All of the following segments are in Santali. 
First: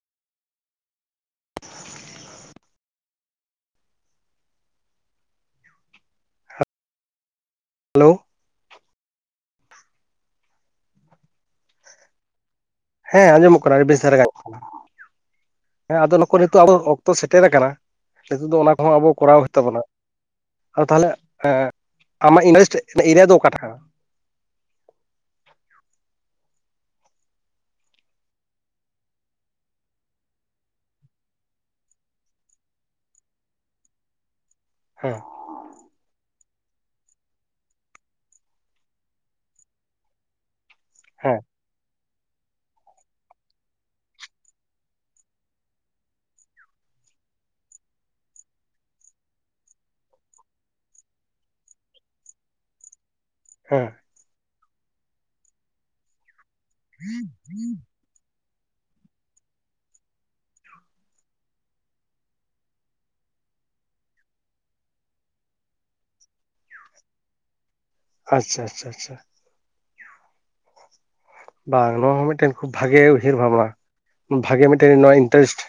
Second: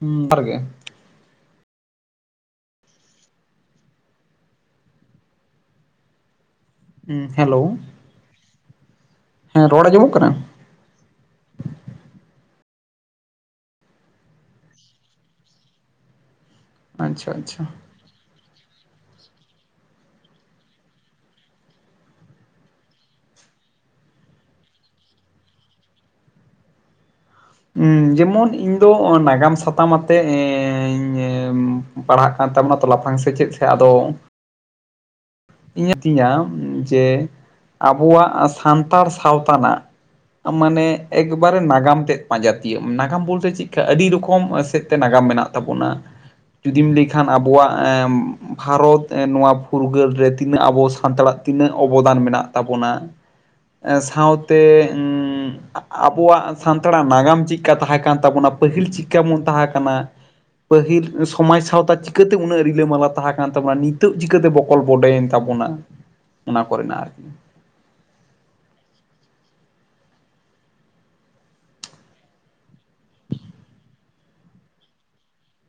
[unintelligible] ᱜᱮ ᱦᱸᱮ ᱦᱮᱞᱳ ᱦᱮᱞᱳ ᱦᱮᱸ ᱨᱚᱲ ᱟᱡᱸᱚᱢᱚᱜ ᱠᱟᱱᱟ ᱦᱮᱸ ᱟᱸᱡᱚᱢᱚᱜ ᱠᱟᱱᱟ ᱟᱹᱰᱤ ᱵᱮᱥ ᱫᱷᱟᱨᱟ ᱜᱟᱱᱚᱜ ᱠᱟᱱᱟ ᱦᱮᱸ ᱟᱫᱚ ᱱᱩᱠᱩ ᱱᱤᱛᱚᱜ ᱟᱵᱚ ᱚᱠᱛᱚ ᱟᱪᱪᱷᱟ ᱥᱮᱴᱮᱨ ᱟᱪᱪᱷᱟ ᱟᱠᱟᱱᱟ᱾ ᱱᱤᱛᱚᱜ ᱫᱚ ᱚᱱᱟ ᱠᱚᱦᱚᱸ ᱟᱵᱚ ᱠᱚᱨᱟᱣ ᱦᱩᱭᱩᱜ ᱛᱟᱵᱚᱱᱟ᱾ ᱟᱫᱚ ᱛᱟᱦᱚᱞᱮ ᱟᱢᱟᱜ ᱤᱱᱰᱮᱥᱴ ᱮᱨᱤᱭᱟ ᱫᱚ ᱚᱠᱟᱴᱟᱜ ᱠᱟᱱᱟ? ᱦᱸᱮ ᱡᱮᱢᱚᱱ ᱤᱧ ᱫᱚ ᱱᱟᱜᱟᱢ ᱥᱟᱛᱟᱢ ᱟᱛᱮᱜ ᱮᱧᱻ ᱯᱟᱲᱦᱟᱜ ᱠᱟᱱ ᱛᱟᱵᱚᱱᱟ ᱛᱚ ᱞᱟᱯᱷᱟᱝ ᱥᱮᱪᱮᱫ ᱥᱮᱫ ᱟᱫᱚ ᱦᱮᱸ ᱤᱧᱟᱹᱜ ᱛᱤᱧᱟ ᱡᱮ ᱟᱵᱚᱣᱟᱜ ᱥᱟᱱᱛᱟᱲ ᱥᱟᱶᱛᱟ ᱨᱮᱱᱟᱜ, ᱢᱟᱱᱮ ᱦᱮᱸ ᱮᱠᱵᱟᱨᱮ ᱱᱟᱜᱟᱢ ᱛᱮᱫ ᱡᱟᱹᱛᱤᱭᱚ ᱱᱟᱜᱟᱢ ᱵᱚᱞᱛᱮ ᱪᱮᱫ ᱟᱹᱰᱤ ᱨᱚᱠᱚᱢ ᱥᱮᱫ ᱛᱮ ᱱᱟᱜᱟᱢ ᱢᱮᱱᱟᱜ ᱛᱟᱵᱚᱱᱟ᱾ ᱡᱩᱫᱤᱢ ᱞᱟᱹᱭᱠᱷᱟᱱ ᱟᱵᱚᱣᱟᱜ ᱵᱷᱟᱨᱚᱛ ᱱᱚᱣᱟ ᱯᱷᱩᱨᱜᱟᱹᱞ ᱨᱮ ᱛᱤᱱᱟᱹᱜ ᱟᱵᱚ ᱥᱟᱱᱛᱟᱲᱟᱜ ᱛᱤᱱᱟᱹᱜ ᱚᱵᱚᱫᱟᱱ ᱢᱮᱱᱟᱜ ᱛᱟᱵᱚᱱᱟ᱾ ᱦᱮᱸ ᱥᱟᱶᱛᱮ ᱟᱵᱚᱣᱟᱜ ᱥᱟᱱᱛᱟᱲᱟᱜ ᱱᱟᱜᱟᱢ ᱪᱮᱫᱠᱟ ᱛᱟᱦᱮᱸ ᱠᱟᱱ ᱛᱟᱵᱚᱱᱟ ᱯᱟᱹᱦᱤᱞ ᱪᱤᱫᱠᱟ ᱵᱚᱱ ᱛᱟᱦᱮᱸ ᱠᱟᱱᱟ, ᱯᱟᱹᱦᱤᱞ ᱥᱚᱢᱟᱡᱽ ᱥᱟᱶᱛᱟ ᱪᱤᱠᱟᱹᱛᱮ ᱩᱱᱟᱹᱜ ᱨᱤᱞᱟᱹᱢᱟᱞᱟ ᱛᱟᱦᱮᱸ ᱠᱟᱱ ᱛᱟᱵᱚᱱᱟ ᱱᱤᱛᱚᱜ ᱪᱤᱠᱟᱹᱛᱮ ᱵᱚᱠᱚᱞ ᱵᱚᱰᱮᱭᱮᱱ ᱛᱟᱵᱚᱱᱟ ᱚᱱᱟ ᱠᱚᱨᱮᱱᱟᱜ ᱟᱨᱠᱤ᱾ ᱟᱪᱪᱷᱟ ᱟᱪᱷᱟ ᱟᱪᱪᱷᱟ ᱵᱟᱝ ᱱᱚᱣᱟ ᱦᱚᱸ ᱢᱤᱫᱴᱮᱱ ᱠᱷᱩᱵ ᱵᱷᱟᱜᱮ ᱩᱭᱦᱟᱹᱨ ᱵᱷᱟᱵᱽᱱᱟ᱾ ᱵᱷᱟᱜᱮ ᱢᱤᱫᱴᱮᱱ ᱱᱚᱣᱟ ᱤᱱᱴᱟᱨᱮᱥᱴ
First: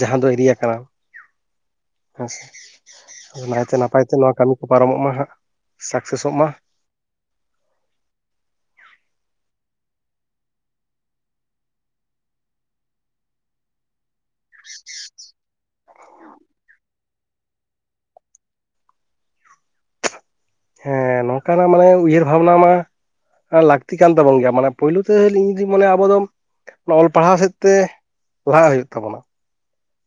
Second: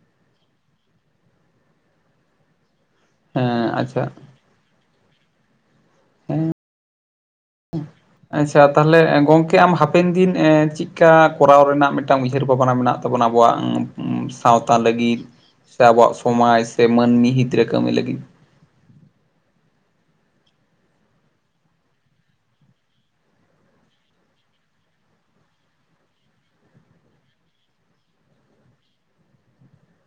ᱡᱟᱦᱟᱸ ᱫᱚ ᱮᱨᱤᱭᱟ ᱠᱟᱱᱟ ᱦᱮᱸᱥᱮ᱾ ᱟᱫᱚ ᱦᱮᱸ ᱱᱟᱭᱛᱮ ᱟᱪᱪᱷᱟ ᱱᱟᱯᱟᱭᱛᱮ ᱱᱚᱣᱟ ᱠᱟᱹᱢᱤ ᱠᱚ ᱯᱟᱨᱚᱢᱚᱜ ᱢᱟ ᱦᱟᱸᱜ ᱥᱟᱠᱥᱮᱥᱚᱜ ᱢᱟ᱾ [unintelligible] ᱟᱪᱪᱷᱟ ᱛᱟᱦᱞᱮ ᱜᱚᱝᱠᱮ ᱟᱢ ᱦᱟᱯᱮᱱ ᱫᱤᱱ ᱮᱸ ᱪᱮᱫᱞᱮᱠᱟ ᱠᱚᱨᱟᱣ ᱨᱮᱱᱟᱜ ᱢᱤᱫᱴᱟᱝ ᱩᱭᱦᱟᱹᱨ ᱵᱷᱟᱵᱽᱱᱟ ᱢᱮᱱᱟᱜ ᱛᱟᱵᱚᱱᱟ ᱟᱵᱚᱣᱟᱜ ᱥᱟᱶᱛᱟ ᱞᱟᱹᱜᱤᱫ ᱥᱮ ᱟᱵᱚᱣᱟᱜ ᱥᱚᱢᱟᱡᱽ ᱥᱮ ᱢᱟᱹᱱᱢᱤ ᱦᱤᱛ ᱨᱮ ᱠᱟᱹᱢᱤ ᱞᱟᱹᱜᱤᱫ᱾ ᱦᱮᱸ ᱱᱚᱝᱠᱟᱱᱟᱜ ᱢᱟᱱᱮ ᱩᱭᱦᱟᱹᱨ ᱵᱷᱟᱵᱽᱱᱟ ᱢᱟ ᱞᱟᱠᱛᱤ ᱠᱟᱱ ᱛᱟᱵᱚᱱ ᱜᱮᱭᱟ ᱢᱟᱱᱮ ᱯᱳᱭᱞᱳ ᱛᱮᱧ ᱡᱩᱫᱤ ᱢᱟᱱᱮ ᱟᱵᱚ ᱫᱚ, ᱚᱱᱟ ᱚᱞ ᱯᱟᱲᱦᱟᱣ ᱥᱮᱫ ᱛᱮ ᱞᱟᱦᱟᱜ ᱦᱩᱭᱩᱜ ᱛᱟᱵᱚᱱᱟ᱾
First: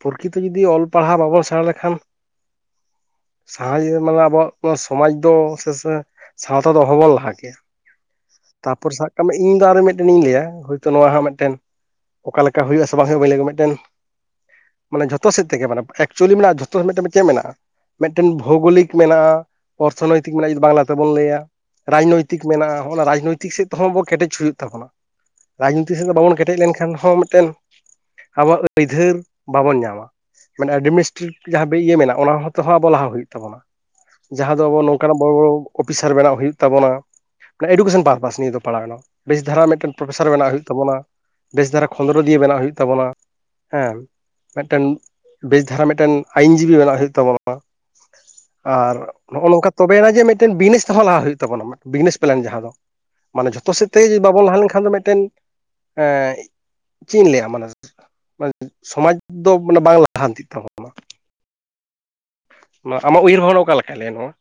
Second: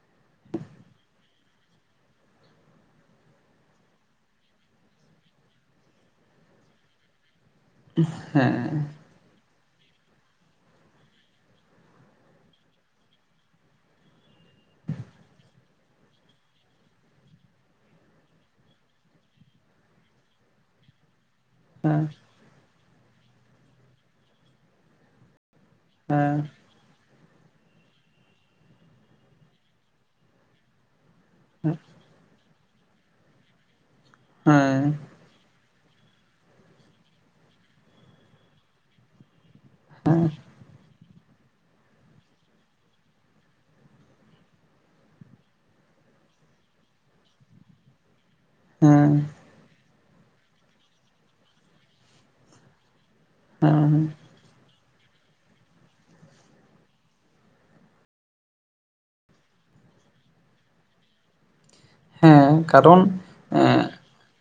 ᱯᱨᱚᱠᱤᱛᱤ ᱡᱩᱫᱤ ᱚᱞ ᱯᱟᱲᱦᱟᱣ ᱵᱟᱵᱚᱱ ᱥᱮᱬᱟ ᱞᱮᱠᱷᱟᱱ ᱥᱟᱦᱟ [unintelligible] ᱢᱟᱱᱮ ᱟᱵᱚᱣᱟᱜ ᱥᱚᱢᱟᱡ ᱫᱚ ᱥᱮᱥᱮ ᱥᱟᱶᱛᱟ ᱫᱚ ᱚᱦᱚᱚᱵᱚᱱ ᱞᱟᱦᱟ ᱠᱮᱭᱟ᱾ ᱦᱮᱸ ᱛᱟᱯᱚᱨ ᱥᱟᱵ ᱤᱧ ᱫᱚ ᱟᱨ ᱢᱤᱫᱴᱮᱱᱤᱧ ᱞᱟᱹᱭᱟ ᱦᱳᱭᱛᱚ ᱱᱚᱣᱟ ᱦᱚ ᱢᱤᱫᱴᱮᱱ ᱚᱠᱟ ᱞᱮᱠᱟ ᱦᱩᱭᱩᱜᱼᱟ ᱥᱮ ᱵᱟᱝ ᱦᱩᱭᱩᱜᱼᱟ ᱵᱟᱹᱧ ᱢᱤᱫᱴᱮᱱ ᱢᱟᱱᱮ ᱡᱷᱚᱛᱚ ᱥᱮᱫ ᱛᱮᱜᱮ ᱮᱠᱪᱩᱭᱮᱞᱤ ᱢᱮᱱᱟᱜᱼᱟ ᱡᱷᱚᱛᱚ ᱪᱮᱫ ᱢᱮᱱᱟᱜᱼᱟ? ᱢᱤᱫᱴᱮᱱ ᱵᱷᱳᱜᱳᱚᱞᱤᱠ ᱢᱮᱱᱟᱜᱼᱟ, ᱚᱨᱛᱷᱚᱱᱳᱭᱛᱤᱠ ᱢᱮᱱᱟᱜᱼᱟ ᱡᱩᱫᱤ ᱵᱟᱝᱞᱟ ᱛᱮᱵᱚᱱ ᱞᱟᱹᱭᱟ᱾ ᱦᱮᱸ ᱨᱟᱡᱽᱱᱳᱭᱛᱤᱠ ᱢᱮᱱᱟᱜᱼᱟ ᱚᱱᱟ ᱨᱟᱡᱽᱱᱳᱭᱛᱤᱠ ᱥᱮᱫ ᱛᱮᱦᱚᱸ ᱟ ᱵᱚ ᱠᱮᱴᱮᱡ ᱦᱩᱭᱩᱜ ᱛᱟᱵᱚᱱᱟ᱾ ᱨᱟᱡᱽᱱᱤᱛᱤ ᱥᱮᱫ ᱫᱚ ᱦᱮᱸ ᱵᱟᱵᱚᱱ ᱠᱮᱴᱮᱡ ᱞᱮᱱᱠᱷᱟᱱ ᱦᱚᱸ ᱢᱤᱫᱴᱮᱱ ᱟᱵᱚᱣᱟᱜ ᱟᱹᱭᱫᱟᱹᱨ ᱵᱟᱵᱚᱱ ᱧᱟᱢᱟ ᱢᱟᱱᱮ ᱮᱰᱢᱤᱱᱤᱥᱴᱨᱮᱴᱤᱵᱷ ᱡᱟᱦᱟᱸ ᱤᱭᱟᱹ ᱢᱮᱱᱟᱜᱼᱟ ᱚᱱᱟ ᱦᱚᱸᱚᱛᱦᱚᱸ ᱟᱵᱚ ᱞᱟᱦᱟ ᱦᱩᱭᱩᱜ ᱛᱟᱵᱚᱱᱟ᱾ ᱡᱟᱦᱟᱸ ᱫᱚ ᱟᱵᱚ ᱦᱮᱸ ᱱᱚᱝᱠᱟᱱᱟᱜ ᱵᱚᱲᱟ ᱵᱚᱲᱚ ᱚᱯᱷᱤᱥᱟᱨ ᱵᱮᱱᱟᱜ ᱦᱩᱭᱩᱜ ᱛᱟᱵᱚᱱᱟ ᱮᱰᱩᱠᱮᱥᱚᱱ ᱯᱟᱨᱯᱟᱥ ᱱᱤᱭᱟᱹ ᱫᱚ ᱯᱟᱲᱟᱣᱱᱟ᱾ ᱵᱮᱥ ᱫᱷᱟᱨᱟ ᱢᱤᱫᱴᱮᱱ ᱯᱨᱚᱯᱷᱮᱥᱟᱨ ᱵᱮᱱᱟᱜ ᱦᱩᱭᱩᱜ ᱛᱟᱵᱚᱱᱟ᱾ ᱵᱮᱥ ᱫᱷᱟᱨᱟ ᱠᱷᱚᱸᱫᱽᱨᱚ ᱫᱤᱭᱮ ᱵᱮᱱᱟᱜᱣ ᱦᱩᱭᱩᱜ ᱛᱟᱵᱚᱱᱟ ᱦᱮᱸ᱾ ᱢᱤᱫᱴᱮᱱ ᱵᱮᱥ ᱫᱷᱟᱨᱟ ᱢᱤᱫᱴᱮᱱ ᱟᱭᱤᱱ ᱡᱤᱵᱤ ᱵᱮᱱᱟᱜ ᱦᱩᱭᱩᱜᱭ ᱛᱟᱵᱚᱱᱟ᱾ ᱟᱨ ᱦᱮᱸ ᱱᱚᱜᱼᱚ ᱱᱚᱝᱠᱟ ᱛᱚᱵᱮᱱᱟ ᱡᱮ ᱢᱤᱫᱴᱮᱱ ᱵᱤᱡᱱᱮᱥ ᱛᱮᱦᱚᱸ ᱞᱟᱦᱟ ᱦᱩᱭᱩᱜ ᱛᱟᱵᱚᱱᱟ ᱵᱤᱡᱽᱱᱮᱥ ᱯᱞᱮᱱ ᱡᱟᱦᱟᱸ ᱫᱚ᱾ ᱢᱟᱱᱮ ᱡᱷᱚᱛᱚ ᱥᱮᱫ ᱦᱮᱸ ᱛᱮ ᱡᱩᱫᱤ ᱵᱟᱵᱚᱱ ᱞᱟᱦᱟ ᱞᱮᱱᱠᱷᱟᱱ ᱫᱚ ᱢᱤᱫᱴᱮᱱ ᱮᱸ ᱪᱮᱫ ᱤᱧ ᱞᱟᱹᱭᱟ ᱢᱟᱱᱮ ᱥᱚᱢᱟᱡᱽ ᱫᱚ ᱢᱟᱱᱮ ᱵᱟᱝ ᱞᱟᱦᱟᱱᱛᱤᱜ ᱛᱟᱵᱚᱱᱟ᱾ ᱦᱮᱸ ᱠᱟᱨᱚᱱ ᱟᱢᱟᱜ ᱩᱭᱦᱟᱹᱨ ᱵᱷᱟᱵᱽᱱᱟ ᱚᱠᱟ ᱮᱸᱜ ᱞᱮᱠᱟᱭ ᱞᱟᱹᱭᱟ ᱱᱚᱣᱟ